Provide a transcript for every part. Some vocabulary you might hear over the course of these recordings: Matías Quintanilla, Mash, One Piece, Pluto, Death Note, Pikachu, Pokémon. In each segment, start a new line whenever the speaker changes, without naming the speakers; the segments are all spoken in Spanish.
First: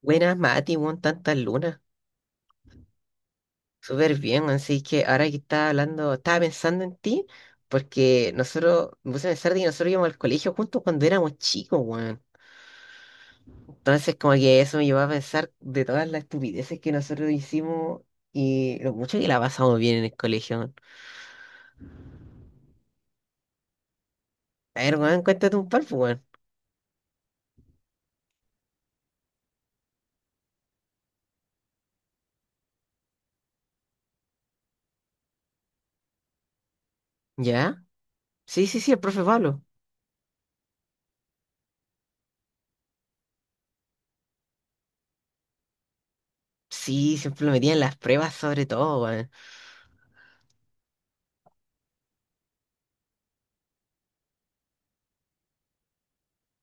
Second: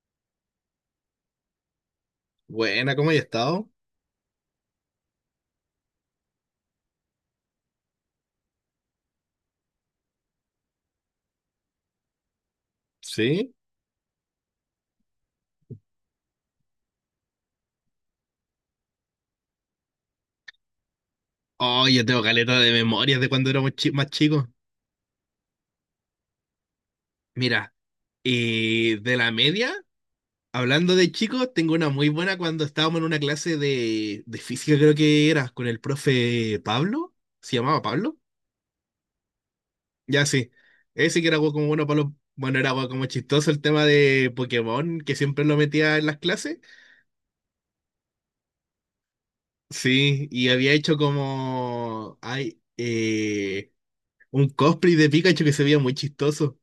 Buenas, Mati, weón, tantas lunas.
Buena, ¿cómo has estado?
Súper bien, weón. Así que ahora que estaba hablando, estaba pensando en ti, porque nosotros, me puse a pensar de que nosotros íbamos al colegio juntos cuando éramos chicos, weón.
¿Sí?
Entonces, como que eso me llevó a pensar de todas las estupideces que nosotros hicimos y lo mucho que la pasamos bien en el colegio, weón.
Oh, yo tengo caleta de memorias de cuando más chicos.
A ver, weón, cuéntate un par, pues, weón.
Mira, y de la media, hablando de chicos, tengo una muy buena cuando estábamos en una clase de física, creo que era, con el profe Pablo. ¿Se llamaba
¿Ya?
Pablo?
Sí, el profe Pablo.
Ya, sí. Ese que era algo como bueno, Pablo. Bueno, era algo como chistoso el tema de Pokémon, que siempre lo metía en las clases.
Sí, siempre lo metían en las pruebas, sobre todo, weón.
Sí, y había hecho como. Ay, un cosplay de Pikachu que se veía muy chistoso.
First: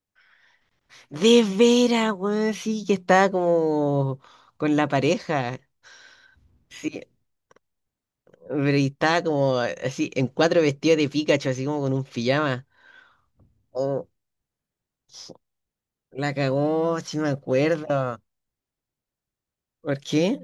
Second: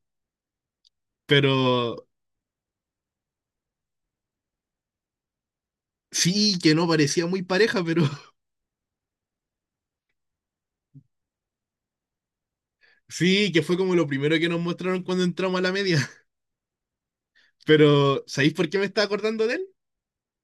De
Pero
veras, weón, sí, que estaba como con la pareja.
sí, que no
Sí,
parecía muy pareja, pero
pero y estaba como así, en cuatro vestidos de Pikachu, así como con un pijama.
sí, que fue como
Oh,
lo primero que nos mostraron cuando entramos a la media.
la cagó, sí me acuerdo.
Pero, ¿sabéis por qué me estaba acordando de él?
¿Por qué?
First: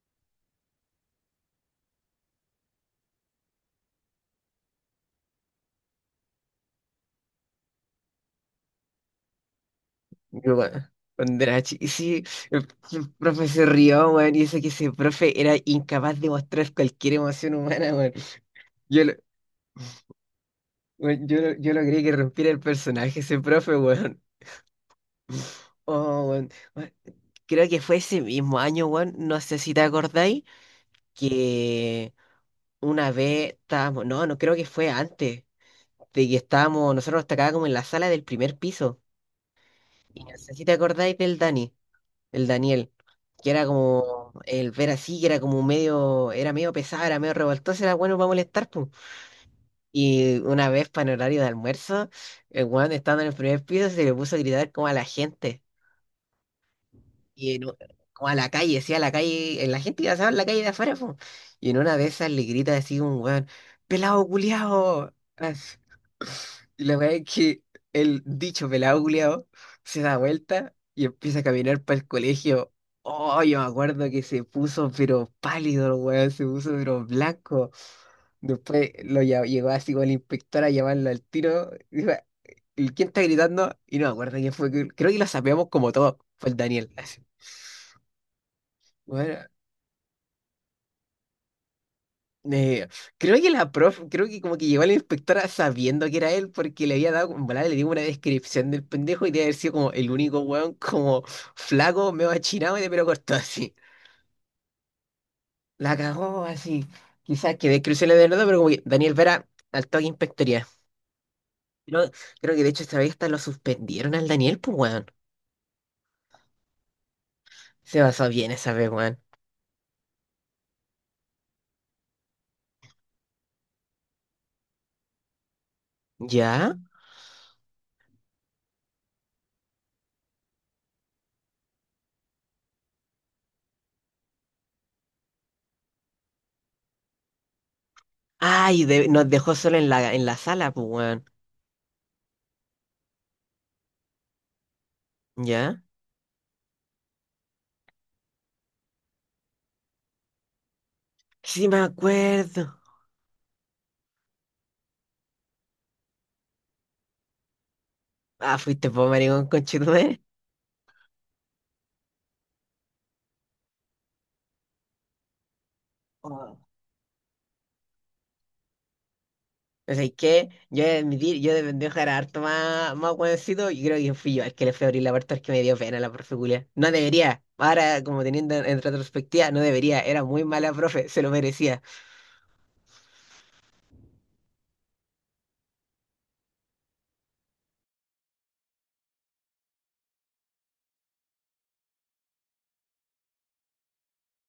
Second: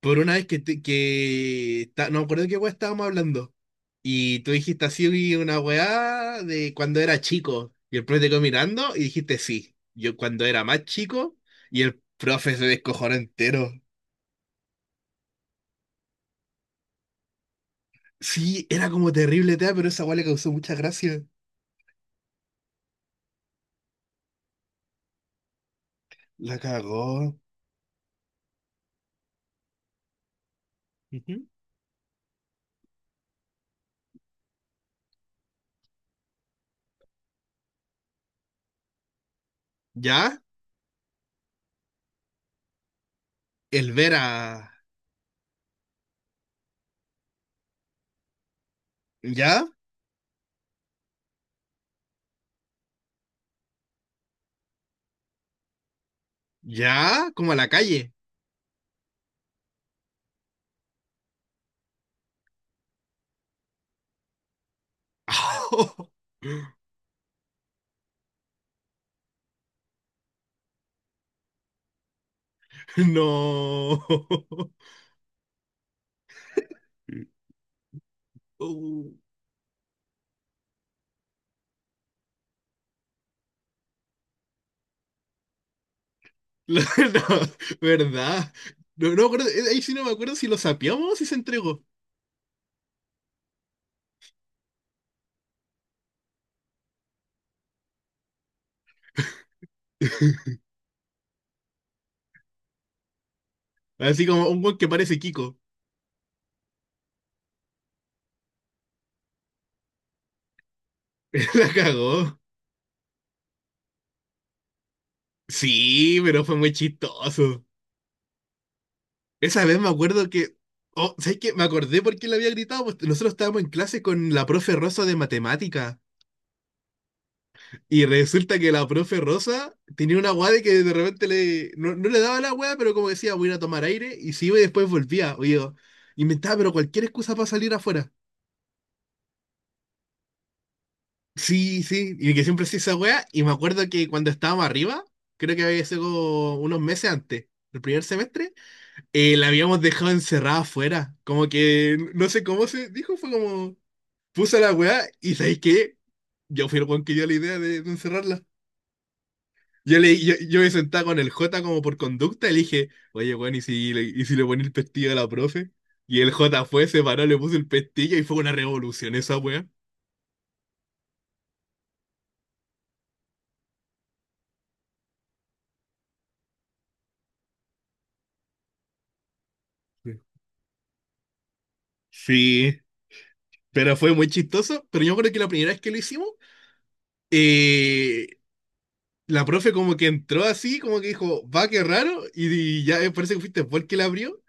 Por una vez que no me acuerdo de qué weá estábamos hablando. Y tú dijiste así una weá de cuando era chico. Y el profe te quedó mirando y dijiste sí. Yo cuando
Yo,
era
bueno,
más chico y el
sí,
profe
el,
se
el
descojonó
profe se
entero.
rió, weón, y eso que ese profe era incapaz de mostrar cualquier emoción humana, weón.
Sí, era
Yo,
como
lo-
terrible, tea, pero esa weá le causó mucha gracia.
yo logré que rompiera el personaje ese profe, weón. Oh, weón.
La
Weón,
cagó.
creo que fue ese mismo año, weón, no sé si te acordáis,
Ujú.
que una vez estábamos, no, no creo que fue antes. Nosotros estábamos como en la sala del primer piso. Y no
¿Ya?
sé si te acordáis del Dani, el Daniel, que era
El ver
como el
a,
ver así, que era como medio, era medio pesado, era medio revoltoso, era bueno para molestar, pum.
¿ya?
Y una vez para el horario de almuerzo, el weón estando en el primer piso se le puso a gritar como a la gente.
¿Ya? Como
Y
a
en
la
u-
calle.
Como a la calle, sí, a la calle, en la gente iba a en la calle de afuera, pum. Y en una de esas le grita así un weón, pelado culiao. Y la verdad es que el dicho pelado culiao se da vuelta y empieza a caminar para el colegio. Oh, yo me
No.
acuerdo que se puso pero pálido el weón, se puso pero blanco. Después
Uh,
llegó así con el inspector a llamarlo al tiro. Dijo, "¿Y ¿quién está gritando? Y no me acuerdo quién fue. Creo que lo sabíamos como todo. Fue el
no,
Daniel". Así.
¿verdad? No, no me
Bueno,
acuerdo, ahí sí no me acuerdo si lo sapeamos o si se entregó.
Eh, creo que la prof, creo que como que llegó a la inspectora sabiendo que era él porque le había dado, en volada le dio una descripción del pendejo y debe haber sido como el único weón como flaco, medio achinado y de pelo corto así.
Así como un weón que parece Kiko.
La cagó así. Quizás que descripción le de nada, pero como que Daniel Vera al toque inspectoría.
La
Creo,
cagó.
Creo que de hecho esta vez hasta lo suspendieron al Daniel, pues weón.
Sí, pero fue muy chistoso.
Se basó bien esa vez, weón.
Esa vez me acuerdo que. Oh, ¿sabes qué? Me acordé por qué le había gritado, pues. Nosotros estábamos en clase con la profe Rosa de matemática.
¿Ya?
Y resulta que la profe Rosa tenía una guada de que de repente le, no, no le daba la guada, pero como decía, voy a ir a tomar aire, y se iba y después volvía. Oye, inventaba, pero cualquier excusa para salir afuera.
Ay, de- nos dejó solo en la sala, pues weón.
Sí, sí, y que siempre hacía esa wea. Y me acuerdo que cuando estábamos arriba, creo que
¿Ya?
había sido unos meses antes, el primer semestre, la habíamos dejado encerrada afuera. Como
Sí me
que no sé cómo
acuerdo.
se dijo, fue como, puse la wea, y ¿sabéis qué? Yo fui el weón que dio la idea de encerrarla.
Ah, fuiste vos, maricón,
Yo, le,
conchetumare.
yo, yo me sentaba con el J como por conducta y le dije, oye, bueno, ¿y si le ponía el pestillo a la profe? Y el
Oh.
J fue, se paró, le puso el pestillo y fue una revolución esa wea.
O sea, es que yo he de admitir, yo de pendejo era harto más, más hueoncito y creo que fui yo el que le fui a abrir la puerta, es que me dio pena la profe culia. No debería. Ahora, como teniendo en retrospectiva, no debería. Era muy mala profe, se lo merecía.
Sí, pero fue muy chistoso. Pero yo creo que la primera vez que lo hicimos, eh, la profe como que entró así, como que dijo, va, qué raro, y ya, parece que fuiste vos el que la abrió.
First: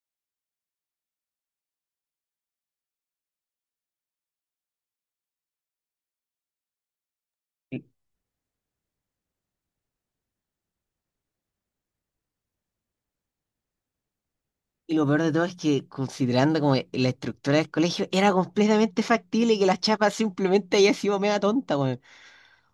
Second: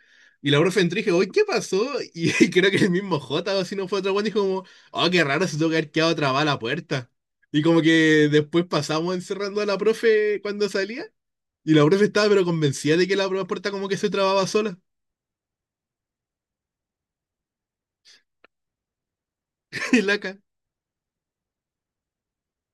Y la profe entró y dije, oye, ¿qué pasó? Y y creo que el mismo J, o si no fue otro weón, dijo como, oh, qué raro, se tuvo que haber quedado trabada la puerta. Y como que después pasamos encerrando a la profe cuando salía. Y la profe estaba pero convencida de que la puerta como que se trababa sola.
Y lo peor de todo es que, considerando como la estructura del colegio, era completamente factible que la
en
chapa
la ca-
simplemente haya sido mega tonta, weón.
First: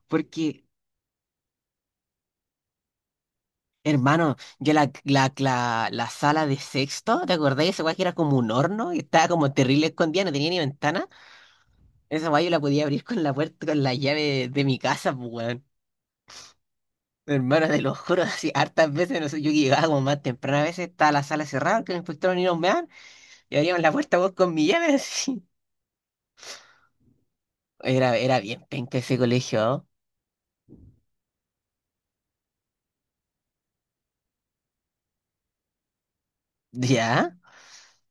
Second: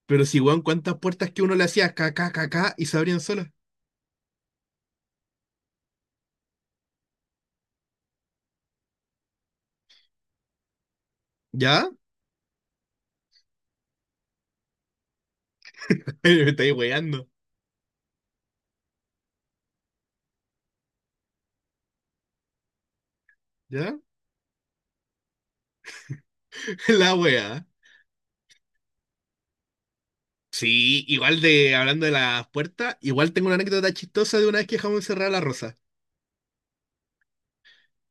Pero si, weón,
Porque,
cuántas puertas que uno le hacía, ca, ca, ca, ca, y se abrían solas.
hermano, yo la, la, la, la sala de sexto, ¿te acordás? Esa weá que era como un horno y estaba como terrible escondida, no tenía ni ventana.
¿Ya?
Esa guay yo la podía abrir con la puerta, con la llave de mi casa, pues, weón.
Me estáis weando.
Hermano, te lo juro, así hartas veces, no sé, yo llegaba como más temprano, a veces estaba la sala cerrada, que los inspectores ni nos meaban, y abríamos la
¿Ya?
puerta vos con mi llave, así.
La wea.
Era, era bien penca ese colegio, ¿no?
Sí, igual de hablando de las puertas, igual tengo una anécdota chistosa de una vez que dejamos encerrada a la Rosa.
¿Ya?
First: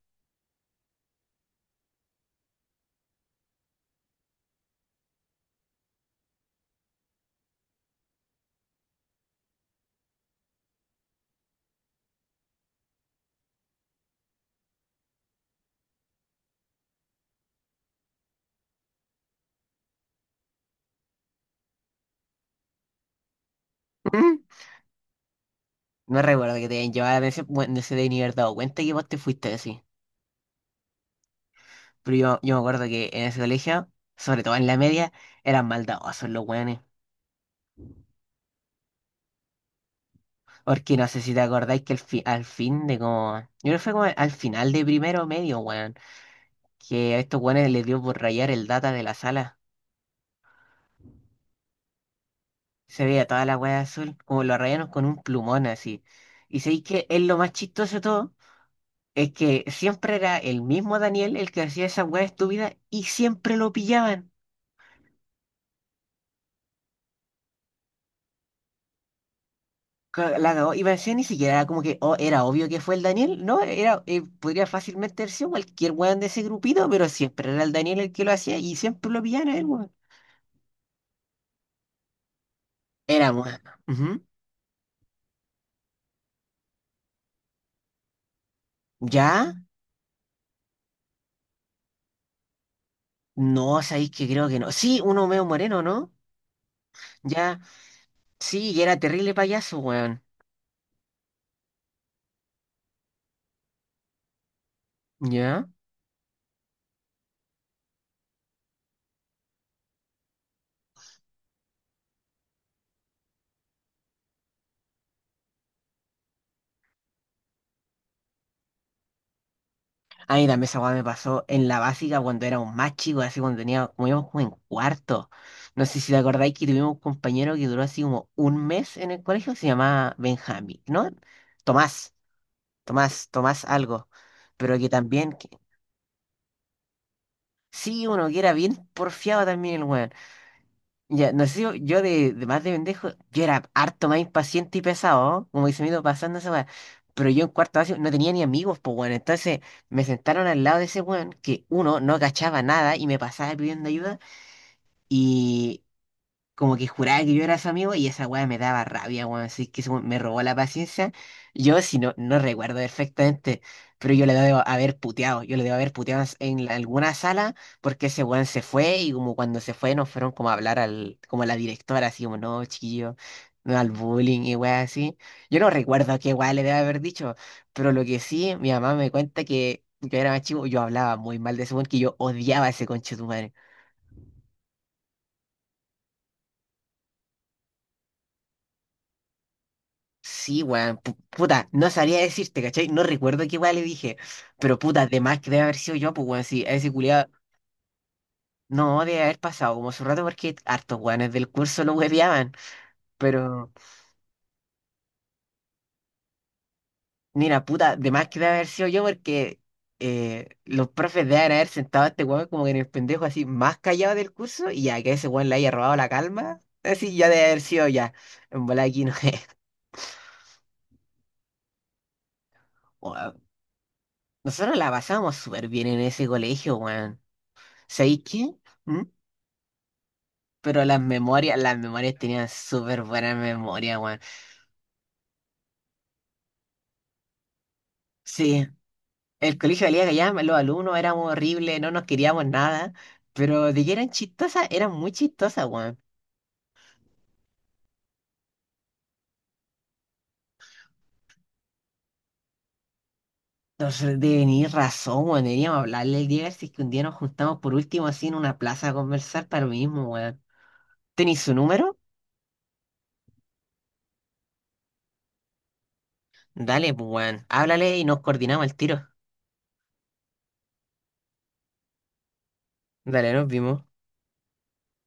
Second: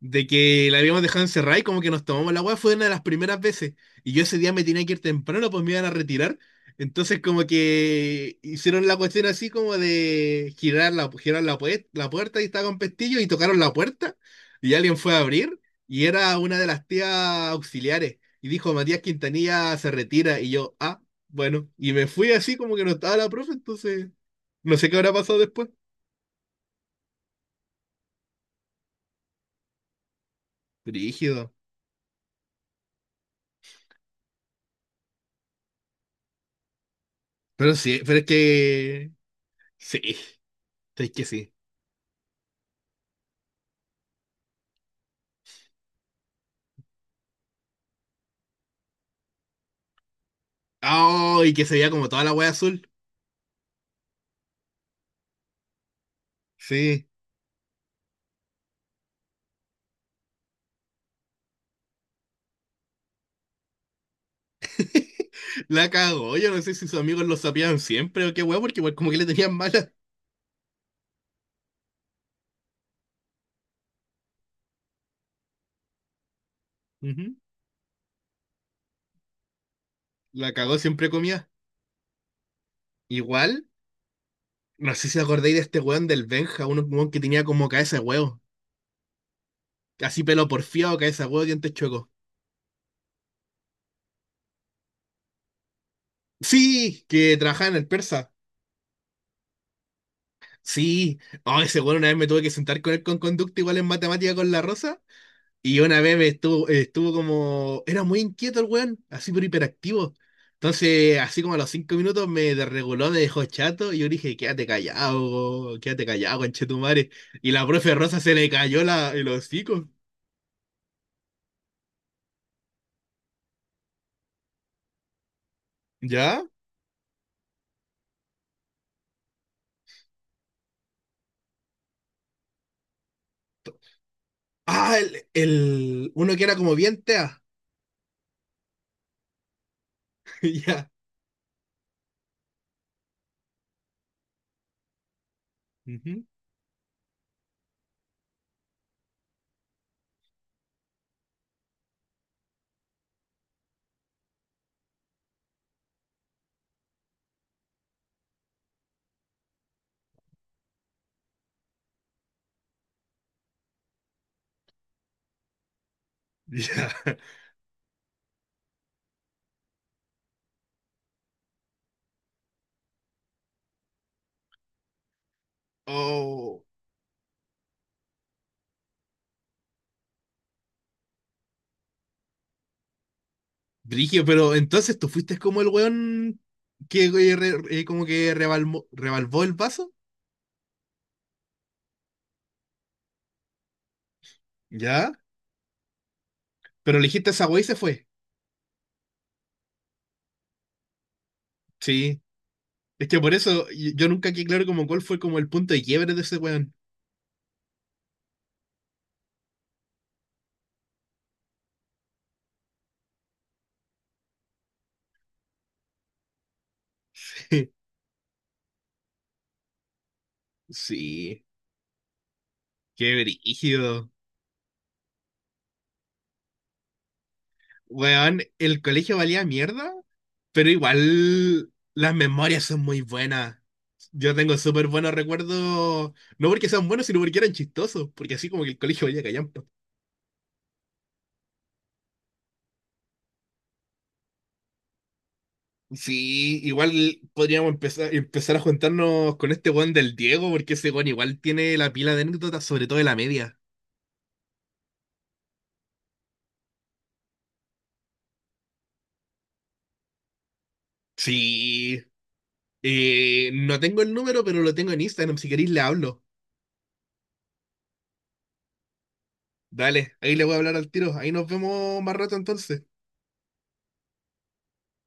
De que la habíamos dejado encerrada y como que nos tomamos la agua, fue una de las primeras veces. Y yo ese día me tenía que ir temprano, pues me iban a retirar. Entonces como que hicieron la cuestión así como de girar la puerta y estaba con pestillo y tocaron la puerta y alguien fue a abrir y era una de las tías auxiliares. Y dijo, Matías Quintanilla se retira y yo, ah, bueno, y me fui así como que no estaba la profe, entonces...
¿Mm?
No sé qué habrá pasado después.
No recuerdo que te hayan llevado la atención, bueno, no se deben ni haber dado cuenta que vos te fuiste así.
Rígido.
Pero yo me acuerdo que en ese colegio, sobre todo en la media, eran maldadosos los weones.
Pero sí, pero es que. Sí,
Porque no
es
sé
que
si te
sí.
acordáis que el fi- al fin de como. Yo creo que fue como al final de primero medio, weón. Que a estos weones les dio por rayar el data de la sala.
Ah, y que se veía como toda la wea azul.
Se veía toda la weá azul, como lo rayaron con un plumón así. Y sé que
Sí.
es lo más chistoso de todo. Es que siempre era el mismo Daniel el que hacía esa weá estúpida y siempre lo pillaban.
La cagó. Yo no sé si sus amigos lo sabían siempre o qué wea, porque igual como que le tenían mala.
La cagó. Y parecía ni siquiera era como que oh, era obvio que fue el Daniel. No, era, podría fácilmente haber sido cualquier weón de ese grupito, pero
Ujú.
siempre era el Daniel el que lo hacía y siempre lo pillaban a él, weón.
La cagó, siempre comía.
Era
Igual,
moreno. Ujú.
no sé si acordáis de este weón del Benja, un weón que tenía como cabeza de huevo.
Ya,
Así pelo porfiado, cabeza de huevo, dientes chuecos.
no, sabéis que creo que no. Sí, uno medio moreno, ¿no?
Sí, que
Ya,
trabajaba en el persa.
sí, y era terrible payaso, weón.
Sí. Oh, ese weón una vez me tuve que sentar con él con conducta igual en matemática con la rosa.
Ya.
Y una vez me estuvo, estuvo como, era muy inquieto el weón, así pero hiperactivo. Entonces, así como a los cinco minutos me desreguló, me dejó chato, y yo dije, quédate callado, conchetumare. Y la profe Rosa se le cayó la, el hocico.
A mí también esa weá me pasó en la básica cuando era un más chico, así cuando tenía, como íbamos como en cuarto. No sé si te
¿Ya?
acordáis que tuvimos un compañero que duró así como un mes en el colegio, se llamaba Benjamín, ¿no? Tomás, Tomás algo. Pero que
Ah,
también, que-
uno que era como bien tea.
sí, uno que era bien porfiado también el weón.
Ya.
Ya, no sé, yo de más de pendejo, yo era harto más impaciente y pesado, ¿no? Como dice me iba
Ujú.
pasando esa weá. Pero yo en cuarto básico no tenía ni amigos, pues bueno. Entonces me sentaron al lado de ese weón que uno no cachaba nada y me pasaba pidiendo ayuda como que juraba que yo era su amigo y esa weá me daba rabia, weón. Así que eso me robó la paciencia. Yo, si no, no recuerdo perfectamente, pero yo le debo haber puteado. Yo le debo haber puteado en la-
Ya.
alguna sala porque ese weón se fue y como cuando se fue nos fueron como a hablar al, como a la directora, así como, no, chiquillo, no al bullying y weá así. Yo no recuerdo qué weá le
Oh,
debo haber dicho, pero lo que sí, mi mamá me cuenta que yo era más chico, yo hablaba muy mal de ese weón, que yo odiaba a ese conche.
Brigio, pero entonces tú fuiste como el weón que como que rebalvó el vaso.
Sí, weón, pu- puta, no sabría decirte, ¿cachai? No recuerdo qué weón le dije, pero puta,
¿Ya?
de más que debe haber sido yo, pues weón, sí, a ese
Pero
culiado
elegiste esa weá y se fue.
no debe haber pasado como su rato porque hartos weones del curso lo
Sí.
hueveaban,
Es que por eso
pero
yo nunca quedé claro como cuál fue como el punto de quiebre de ese weón.
mira, puta, de más que debe haber sido yo porque los profes deben haber sentado a este weón como que en el pendejo así más callado del curso y ya que ese weón le haya robado la calma, así ya debe haber sido ya, en bola aquí no es,
Sí, qué
weón.
brígido.
Nosotros la pasábamos súper bien en ese colegio, weón. ¿Sabéis
Weón,
qué?
el
¿Mm?
colegio valía mierda, pero
Pero
igual
las
las
memorias tenían
memorias son muy
súper buenas
buenas.
memorias, weón.
Yo tengo súper buenos recuerdos, no porque sean buenos, sino porque eran chistosos, porque así como
Sí,
que el colegio valía
el
callampa.
colegio valía que ya los alumnos éramos horribles, no nos queríamos nada, pero de que eran chistosas, eran muy chistosas, weón.
Sí, igual podríamos empezar a juntarnos con este weón del Diego, porque ese weón igual tiene la pila de anécdotas, sobre todo de la media.
Entonces, de venir razón, weón, deberíamos hablarle el día, a ver si es que un día nos juntamos por último así en una plaza a conversar para lo mismo, weón. ¿Tenís su número?
Sí, eh, no tengo el número, pero lo tengo en Instagram. Si queréis, le hablo.
Dale, pues, weón, háblale y nos coordinamos el tiro.
Dale, ahí le voy a hablar al tiro. Ahí nos vemos más rato entonces.
Dale, nos vimos.